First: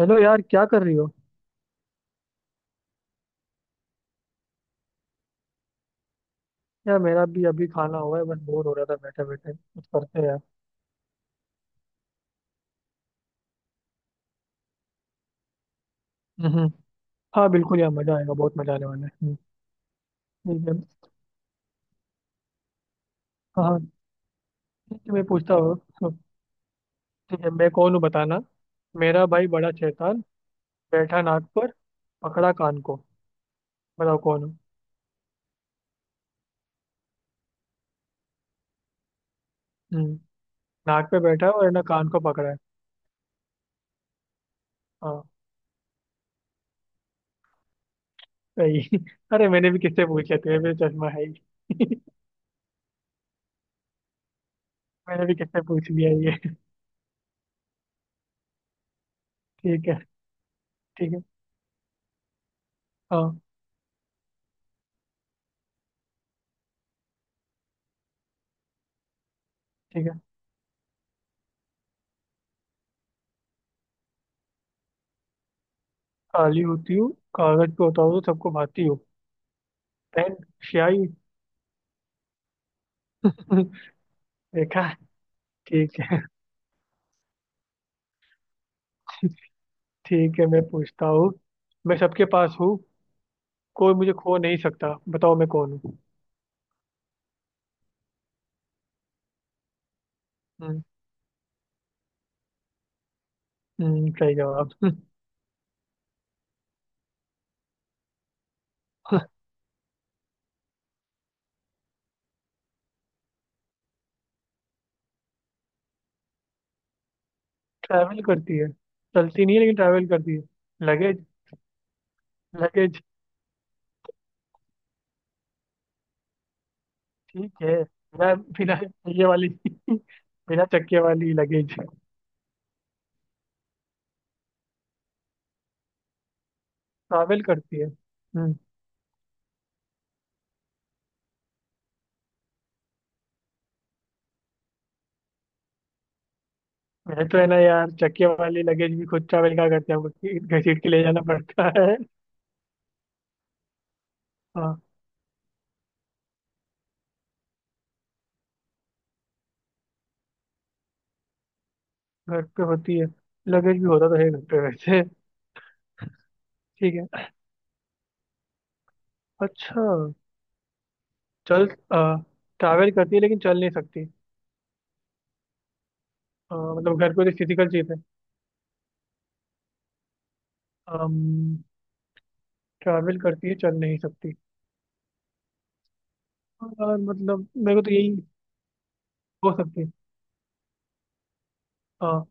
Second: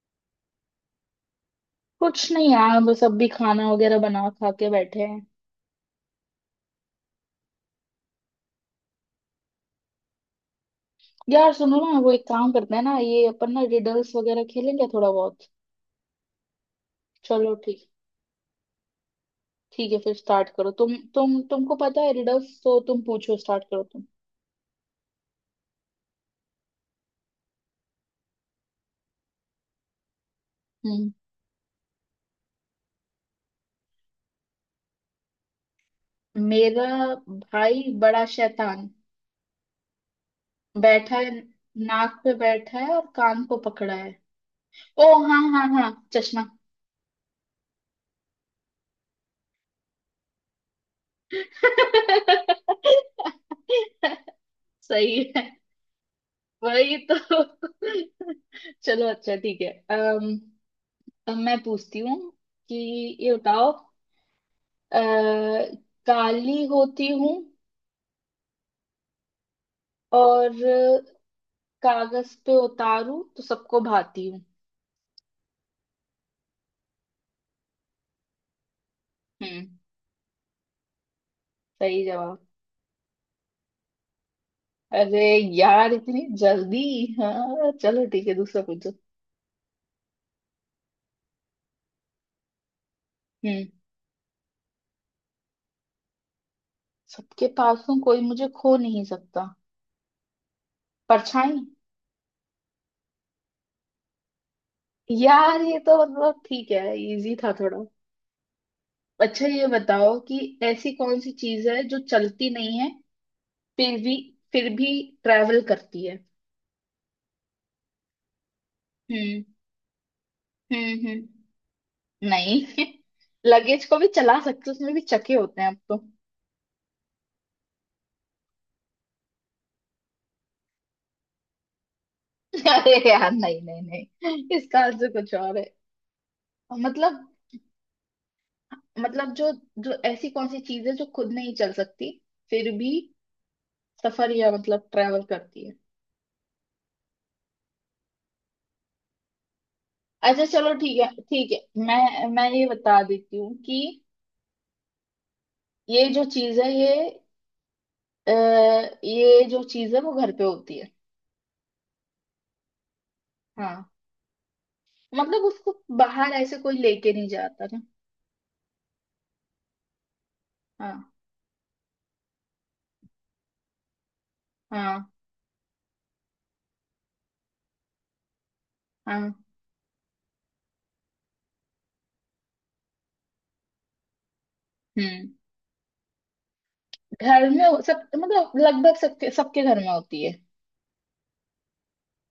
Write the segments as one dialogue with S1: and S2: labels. S1: Hello यार, क्या कर रही हो।
S2: कुछ नहीं यार। बस अब भी खाना वगैरह बना खा के बैठे हैं।
S1: यार, मेरा भी अभी खाना हुआ है। बस बोर हो रहा था बैठे बैठे कुछ करते हैं यार।
S2: यार सुनो ना, वो एक काम करते हैं ना, ये अपन ना रिडल्स वगैरह खेलेंगे थोड़ा बहुत।
S1: हम्म। हाँ
S2: चलो
S1: बिल्कुल
S2: ठीक।
S1: यार, मजा आएगा, बहुत मजा आने वाला है।
S2: ठीक है, फिर स्टार्ट
S1: ठीक
S2: करो
S1: है।
S2: तुमको पता है रिडल्स, तो तुम पूछो, स्टार्ट
S1: हाँ
S2: करो
S1: हाँ,
S2: तुम।
S1: ठीक है मैं पूछता हूँ तो, ठीक है, मैं कौन हूँ बताना। मेरा भाई बड़ा शैतान,
S2: हम्म।
S1: बैठा नाक पर, पकड़ा कान को, बताओ कौन हूँ।
S2: मेरा भाई बड़ा शैतान,
S1: हम्म, नाक
S2: बैठा
S1: पे
S2: है
S1: बैठा है, और है ना, कान को
S2: नाक पे,
S1: पकड़ा है।
S2: बैठा है और कान को पकड़ा है। ओ
S1: हाँ
S2: हाँ हाँ हाँ, चश्मा।
S1: सही। अरे मैंने भी किससे पूछ लिया, तेरे पे चश्मा है ही।
S2: सही
S1: मैंने भी
S2: है।
S1: किससे पूछ लिया ये।
S2: वही तो। चलो अच्छा ठीक है।
S1: ठीक है। ठीक है।
S2: अब मैं पूछती हूँ कि ये
S1: हाँ।
S2: बताओ। अ, काली होती हूँ
S1: ठीक है,
S2: और कागज पे उतारू तो सबको भाती हूँ।
S1: काली होती हूँ, कागज पे होता हूँ तो सबको भाती हूँ।
S2: हम्म,
S1: पेन। स्याही।
S2: सही जवाब।
S1: देखा।
S2: अरे यार,
S1: ठीक
S2: इतनी
S1: है।
S2: जल्दी! हाँ चलो ठीक है, दूसरा पूछो।
S1: ठीक है मैं पूछता हूँ। मैं सबके पास हूँ,
S2: हम्म।
S1: कोई मुझे खो नहीं सकता, बताओ मैं कौन हूँ।
S2: सबके पास हूँ, कोई मुझे खो नहीं सकता।
S1: हम्म।
S2: परछाई।
S1: सही जवाब।
S2: यार ये तो मतलब ठीक है, इजी था थोड़ा। अच्छा, ये बताओ कि ऐसी कौन सी चीज है जो चलती नहीं है, फिर भी फिर भी ट्रैवल करती है।
S1: ट्रैवल करती है।
S2: हम्म।
S1: चलती नहीं है लेकिन ट्रैवल करती है। लगेज।
S2: हम्म। नहीं।
S1: लगेज।
S2: लगेज को भी चला सकते हो, उसमें भी चके होते हैं अब तो।
S1: ठीक है। बिना बिना ये वाली। बिना चक्के वाली लगेज।
S2: अरे यार, नहीं नहीं नहीं, इसका आंसर कुछ और है। मतलब
S1: ट्रैवल करती है। हम्म।
S2: मतलब जो जो ऐसी कौन सी चीज है जो खुद नहीं चल सकती, फिर भी सफर या मतलब ट्रैवल करती है।
S1: वैसे तो है ना यार, चक्के वाली लगेज भी खुद ट्रैवल क्या करते हैं, हमको घसीट
S2: अच्छा चलो
S1: घसीट के
S2: ठीक
S1: ले
S2: है,
S1: जाना
S2: ठीक है।
S1: पड़ता है।
S2: मैं ये बता देती हूँ कि
S1: हाँ।
S2: ये जो चीज है ये, अ, ये जो चीज है वो घर पे होती है।
S1: घर पे होती है। लगेज
S2: हाँ
S1: भी होता तो है घर पे वैसे।
S2: मतलब उसको बाहर ऐसे कोई
S1: ठीक
S2: लेके
S1: है।
S2: नहीं जाता ना।
S1: अच्छा।
S2: हाँ।
S1: चल, ट्रैवल करती है लेकिन चल नहीं सकती।
S2: हाँ
S1: मतलब घर पे तो फिजिकल चीज़ है।
S2: हाँ।
S1: ट्रैवल करती है, चल नहीं सकती।
S2: हम्म।
S1: और मतलब मेरे को तो
S2: सब
S1: यही
S2: मतलब लगभग सबके
S1: हो
S2: सबके घर
S1: सकती
S2: में
S1: है।
S2: होती है।
S1: हाँ।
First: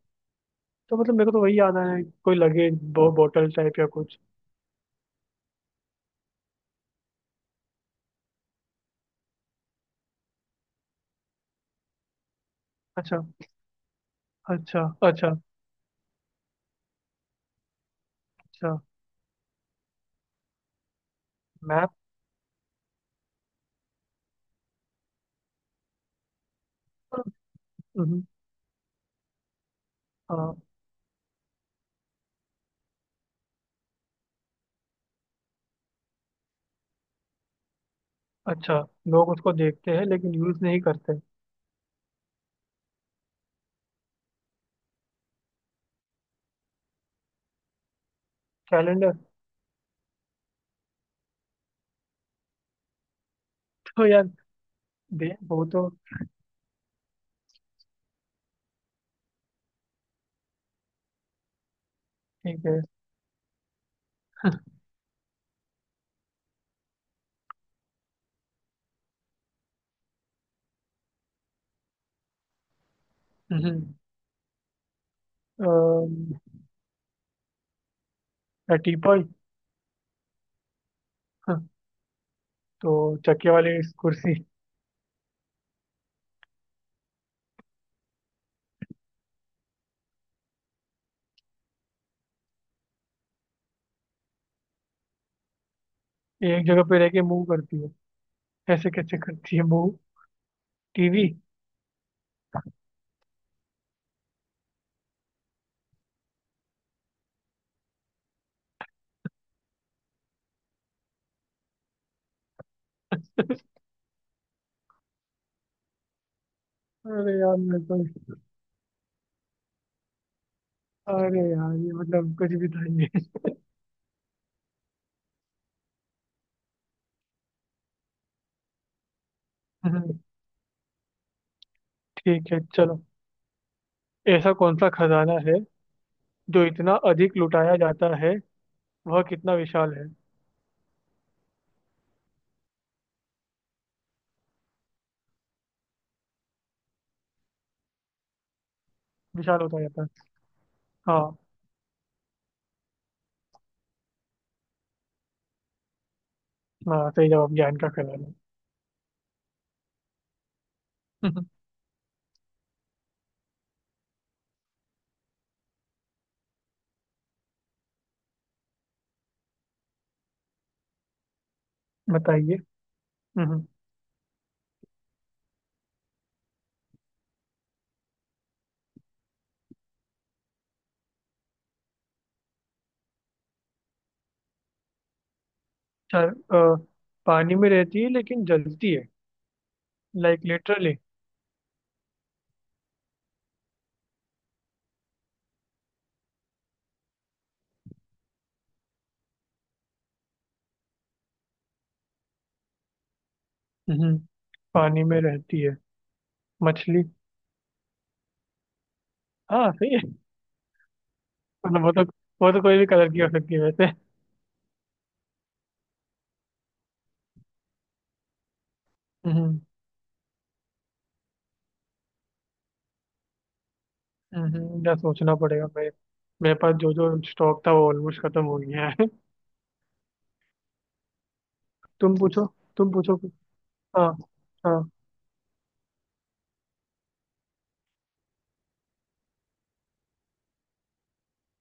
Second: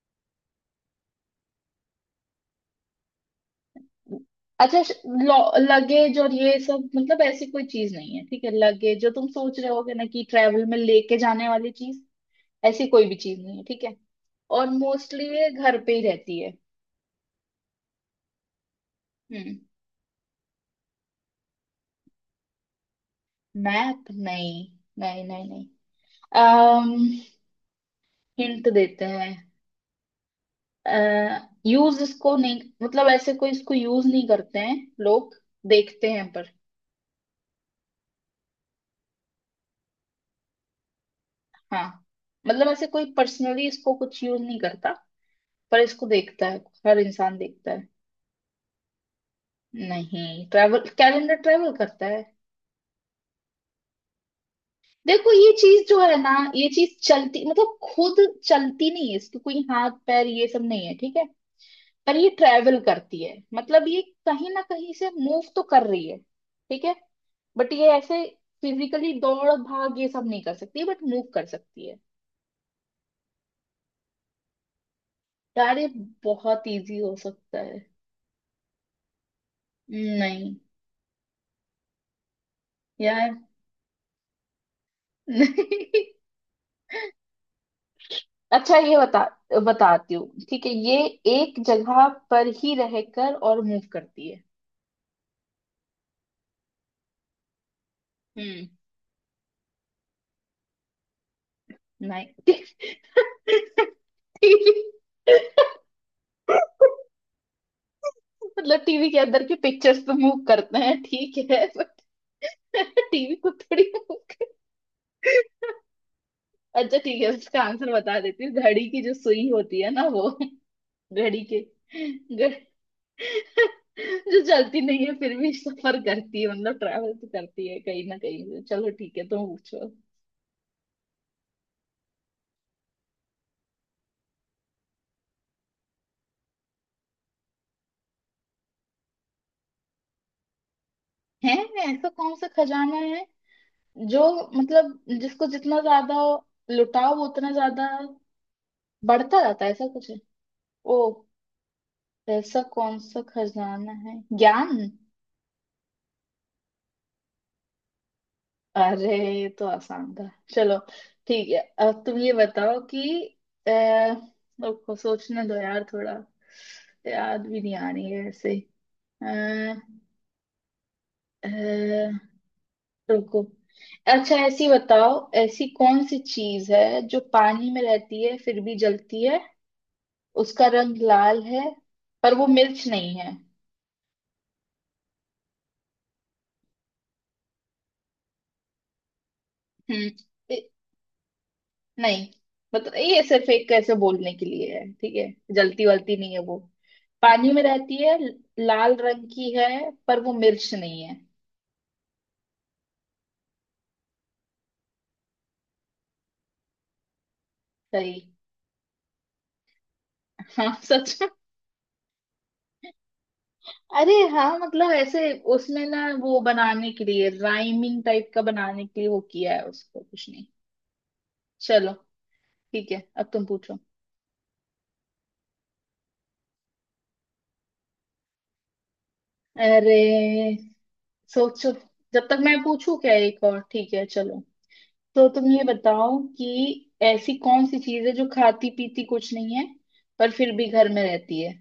S1: तो मतलब मेरे को तो वही याद आया है, कोई लगेज बोतल टाइप या कुछ।
S2: अच्छा, लगेज और ये सब मतलब ऐसी कोई चीज नहीं है ठीक है, लगेज जो तुम सोच रहे होगे ना कि ट्रेवल में लेके जाने वाली चीज, ऐसी कोई भी
S1: अच्छा।
S2: चीज नहीं है ठीक है। और
S1: अच्छा।
S2: मोस्टली
S1: अच्छा।
S2: ये घर पे ही रहती है।
S1: अच्छा।
S2: हम्म।
S1: मैप।
S2: मैप नहीं। नहीं नहीं नहीं। अम्म
S1: हम्म,
S2: हिंट देते हैं।
S1: हाँ।
S2: यूज इसको नहीं, मतलब ऐसे कोई इसको यूज नहीं करते हैं लोग, देखते हैं पर।
S1: अच्छा, लोग उसको देखते हैं लेकिन यूज नहीं करते।
S2: हाँ मतलब ऐसे कोई पर्सनली इसको कुछ यूज नहीं करता, पर इसको देखता है, हर इंसान देखता है।
S1: कैलेंडर।
S2: नहीं। ट्रैवल, कैलेंडर ट्रैवल करता है?
S1: तो यार,
S2: देखो
S1: दे,
S2: ये
S1: वो
S2: चीज
S1: तो
S2: जो है ना, ये चीज चलती मतलब खुद चलती नहीं है, इसके कोई हाथ पैर ये सब नहीं है ठीक है, पर ये
S1: ठीक
S2: ट्रैवल
S1: है।
S2: करती है, मतलब ये कहीं ना कहीं से मूव तो कर रही है ठीक है, बट ये ऐसे फिजिकली दौड़ भाग ये सब नहीं कर सकती, बट मूव कर सकती है।
S1: हम्म,
S2: यार ये
S1: अम,
S2: बहुत इजी हो सकता है।
S1: या टीपॉय।
S2: नहीं।
S1: हाँ, तो
S2: यार
S1: चक्के वाली कुर्सी।
S2: नहीं। अच्छा ये बता, बताती हूँ ठीक है, ये एक जगह पर ही रहकर और मूव करती है।
S1: एक जगह पे रह के मूव करती है।
S2: हम्म।
S1: ऐसे कैसे करती है मूव। टीवी।
S2: नहीं। मतलब टीवी के अंदर के पिक्चर्स तो मूव करते हैं ठीक है, बट टीवी को थोड़ी मूव। अच्छा ठीक है,
S1: अरे यार
S2: उसका
S1: मेरे
S2: आंसर
S1: को,
S2: बता देती हूँ, घड़ी की जो सुई होती है ना वो।
S1: अरे
S2: घड़ी के,
S1: यार ये मतलब कुछ
S2: घ-
S1: भी था ये।
S2: जो चलती नहीं है फिर भी सफर करती है, मतलब ट्रैवल तो करती है कहीं ना कहीं से। चलो ठीक है, तुम पूछो।
S1: ठीक है चलो। ऐसा कौन सा खजाना है जो इतना अधिक लुटाया जाता है, वह कितना विशाल है,
S2: है। ऐसा कौन सा खजाना है जो, मतलब जिसको जितना ज्यादा लुटाओ वो उतना ज्यादा बढ़ता
S1: विशाल
S2: जाता है,
S1: होता
S2: ऐसा
S1: जाता
S2: कुछ है?
S1: है।
S2: ओ।
S1: हाँ।
S2: ऐसा कौन सा खजाना है, ज्ञान।
S1: हाँ सही जवाब, ज्ञान का खजाना।
S2: अरे ये तो आसान था। चलो ठीक है। अब तुम ये बताओ कि, अह, रुको सोचने दो यार थोड़ा, याद भी नहीं आ रही है ऐसे। अह, अह,
S1: बताइए।
S2: रुको।
S1: हम्म,
S2: अच्छा ऐसी बताओ, ऐसी कौन सी चीज है जो पानी में रहती है फिर भी जलती है, उसका रंग लाल है पर वो मिर्च नहीं है?
S1: चल, पानी में रहती है लेकिन जलती है।
S2: हम्म।
S1: Like literally.
S2: नहीं, मतलब ये सिर्फ एक ऐसे बोलने के लिए है ठीक है, जलती वलती नहीं है वो, पानी में रहती है, लाल रंग की है पर वो मिर्च नहीं है।
S1: पानी में रहती है। मछली।
S2: सही।
S1: हाँ सही है।
S2: हाँ सच में।
S1: मतलब वो तो, कोई भी कलर की हो सकती है वैसे।
S2: अरे हाँ, मतलब ऐसे उसमें ना वो बनाने के लिए राइमिंग टाइप का बनाने के लिए वो किया
S1: हम्म।
S2: है, उसको कुछ नहीं। चलो ठीक है, अब तुम पूछो।
S1: या सोचना पड़ेगा मेरे। मेरे पास जो जो स्टॉक था वो ऑलमोस्ट खत्म हो गया है।
S2: अरे सोचो,
S1: तुम
S2: जब तक
S1: पूछो।
S2: मैं
S1: तुम
S2: पूछू, क्या
S1: पूछो कुछ।
S2: एक और? ठीक है
S1: हाँ।
S2: चलो।
S1: हाँ।
S2: तो तुम ये बताओ कि ऐसी कौन सी चीज है जो खाती पीती कुछ नहीं है, पर फिर भी घर में रहती है।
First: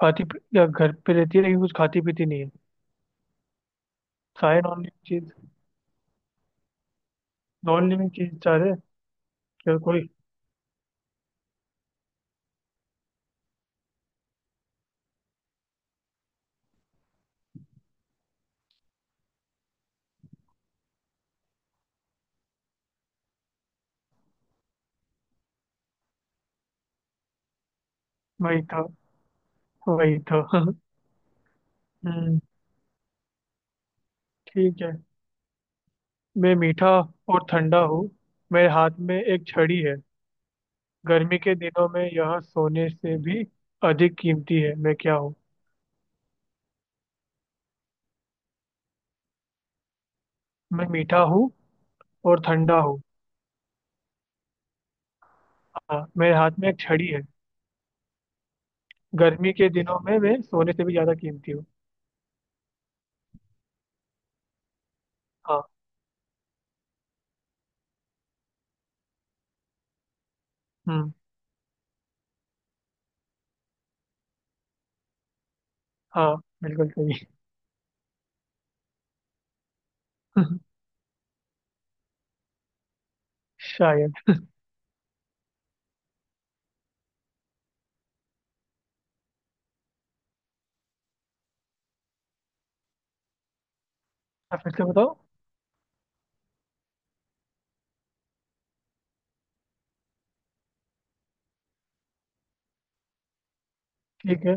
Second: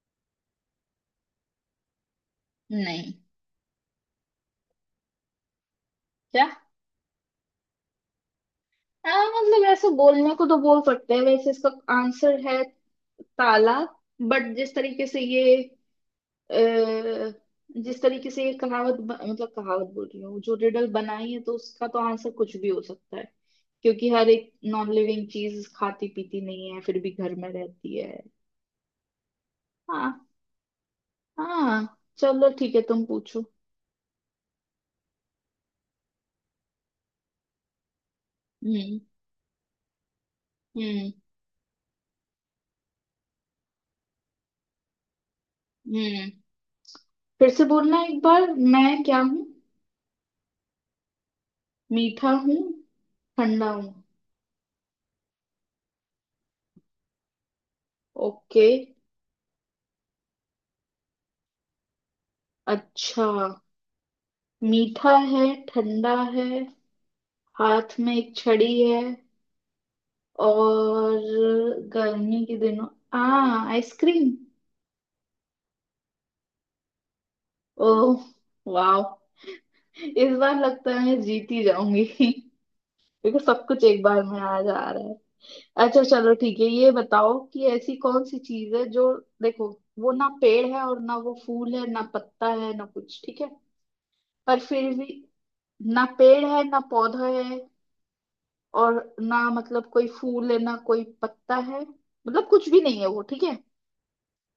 S1: या घर पे रहती है लेकिन कुछ खाती पीती नहीं है।
S2: नहीं।
S1: सारे नॉन लिविंग चीज।
S2: क्या?
S1: नॉन लिविंग चीज चाह रहे।
S2: आ, मतलब
S1: क्या
S2: ऐसे
S1: कोई।
S2: बोलने को तो बोल सकते हैं, वैसे इसका आंसर है ताला, बट जिस तरीके से ये, अ, जिस तरीके से ये कहावत मतलब कहावत बोल रही हूँ, जो रिडल बनाई है, तो उसका तो आंसर कुछ भी हो सकता है, क्योंकि हर एक नॉन लिविंग चीज खाती पीती नहीं है फिर भी घर में रहती है।
S1: वही था। वही
S2: हाँ।
S1: था।
S2: हाँ
S1: हम्म।
S2: चलो ठीक है, तुम पूछो।
S1: ठीक है। मैं मीठा और ठंडा हूँ। मेरे हाथ
S2: हम्म।
S1: में एक छड़ी है।
S2: हम्म।
S1: गर्मी के दिनों में यह सोने से भी अधिक कीमती है। मैं क्या हूँ।
S2: हम्म। फिर से बोलना एक बार, मैं क्या हूँ?
S1: मैं मीठा हूँ
S2: मीठा
S1: और
S2: हूँ।
S1: ठंडा हूँ।
S2: ठंडा हूँ।
S1: हाँ मेरे हाथ में एक छड़ी है।
S2: ओके।
S1: गर्मी के दिनों में मैं सोने से भी ज्यादा कीमती हूँ।
S2: अच्छा। मीठा है,
S1: हाँ।
S2: ठंडा है, हाथ में एक छड़ी है,
S1: हम्म।
S2: और गर्मी के दिनों, आ, आइसक्रीम!
S1: हाँ बिल्कुल सही।
S2: ओह! वाह! इस बार लगता है मैं जीत ही जाऊंगी। क्योंकि सब कुछ एक
S1: शायद।
S2: बार में आ जा रहा है। अच्छा चलो ठीक है, ये बताओ कि ऐसी कौन सी चीज है जो, देखो, वो ना पेड़ है और ना वो फूल है, ना पत्ता है ना कुछ ठीक है, पर
S1: आप फिर से
S2: फिर भी,
S1: बताओ।
S2: ना पेड़ है ना पौधा है, और ना मतलब कोई फूल है ना कोई पत्ता है, मतलब कुछ भी नहीं है वो ठीक है,
S1: ठीक है।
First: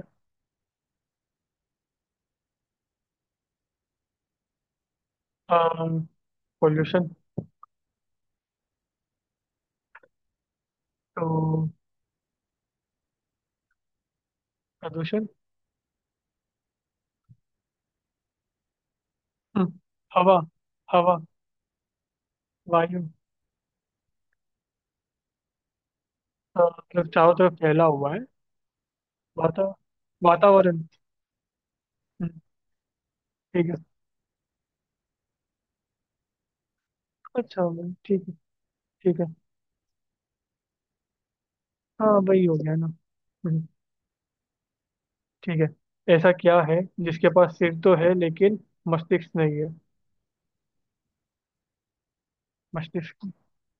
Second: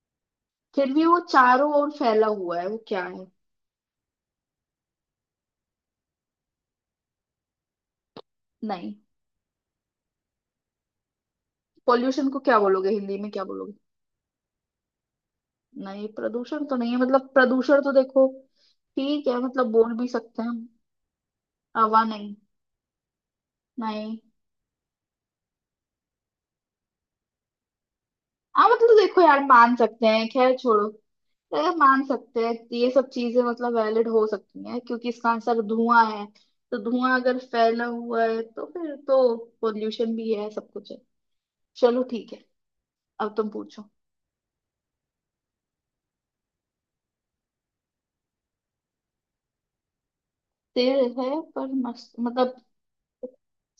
S2: फिर भी वो चारों ओर फैला हुआ है, वो क्या है?
S1: पॉल्यूशन।
S2: नहीं।
S1: तो।
S2: पॉल्यूशन को क्या बोलोगे, हिंदी में क्या बोलोगे?
S1: प्रदूषण।
S2: नहीं प्रदूषण तो नहीं है, मतलब प्रदूषण तो देखो, ठीक है मतलब
S1: हम्म,
S2: बोल भी
S1: हवा।
S2: सकते हैं हम।
S1: हवा।
S2: हवा नहीं।
S1: वायु।
S2: नहीं।
S1: मतलब चारों तरफ फैला हुआ है।
S2: हाँ मतलब तो देखो यार,
S1: वाता
S2: मान सकते हैं, खैर छोड़ो।
S1: वातावरण।
S2: अरे मान
S1: हम्म,
S2: सकते हैं ये सब चीजें
S1: ठीक
S2: मतलब,
S1: है।
S2: वैलिड हो सकती हैं, क्योंकि इसका आंसर धुआं है। तो धुआं अगर
S1: अच्छा
S2: फैला
S1: भाई
S2: हुआ
S1: ठीक है।
S2: है तो फिर
S1: ठीक है।
S2: तो पोल्यूशन भी है, सब कुछ है। चलो
S1: हाँ
S2: ठीक है,
S1: वही हो गया ना।
S2: अब तुम
S1: हम्म,
S2: पूछो।
S1: ठीक है, ऐसा क्या है जिसके पास सिर तो है लेकिन मस्तिष्क नहीं है।
S2: सिर है पर मस्त मतलब,
S1: मस्तिष्क।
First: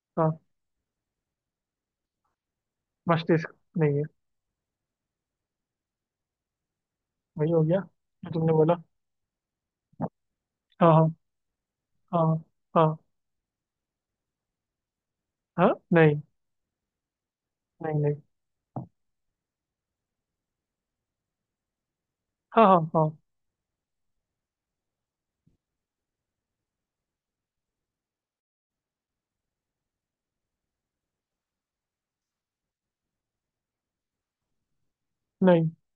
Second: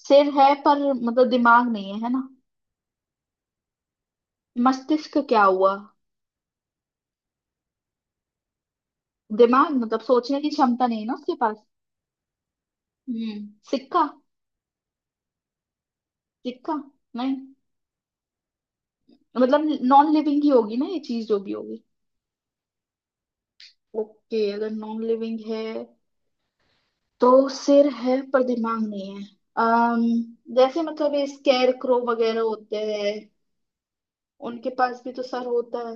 S2: सिर
S1: हाँ,
S2: है पर मतलब दिमाग नहीं है, है ना?
S1: मस्तिष्क नहीं है।
S2: मस्तिष्क का क्या हुआ?
S1: वही हो गया जो तुमने बोला।
S2: दिमाग मतलब सोचने की क्षमता
S1: हाँ
S2: नहीं है ना
S1: हाँ।
S2: उसके पास।
S1: हाँ। हाँ।
S2: हम्म, सिक्का।
S1: हाँ नहीं
S2: सिक्का नहीं।
S1: नहीं नहीं।
S2: मतलब नॉन लिविंग ही होगी ना ये चीज जो भी होगी।
S1: हाँ हाँ हाँ।
S2: ओके अगर नॉन लिविंग है, तो सिर है पर दिमाग नहीं है, जैसे मतलब ये स्केयर क्रो वगैरह होते हैं, उनके पास भी तो सर
S1: नहीं
S2: होता है।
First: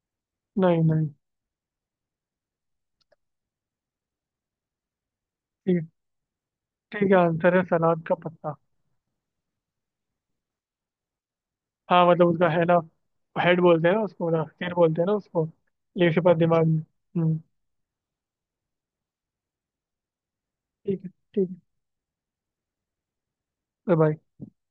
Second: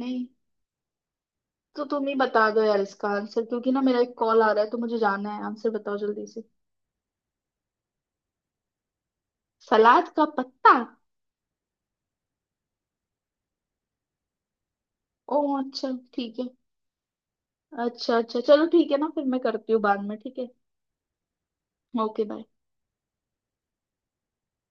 S2: नहीं।
S1: नहीं नहीं।
S2: तो तुम ही बता दो यार इसका आंसर, क्योंकि ना मेरा एक कॉल आ रहा है तो मुझे जाना है, आंसर
S1: ठीक।
S2: बताओ जल्दी से।
S1: ठीक है, आंसर है सलाद का पत्ता।
S2: सलाद का पत्ता।
S1: हाँ मतलब उसका है ना, हेड बोलते हैं ना उसको, ना सिर बोलते हैं ना
S2: ओ
S1: उसको,
S2: अच्छा
S1: लेकिन उसके पास
S2: ठीक है।
S1: दिमाग नहीं। हम्म।
S2: अच्छा अच्छा चलो ठीक है ना, फिर मैं करती हूँ बाद में ठीक है।
S1: ठीक है। ठीक
S2: ओके बाय।
S1: है बाय।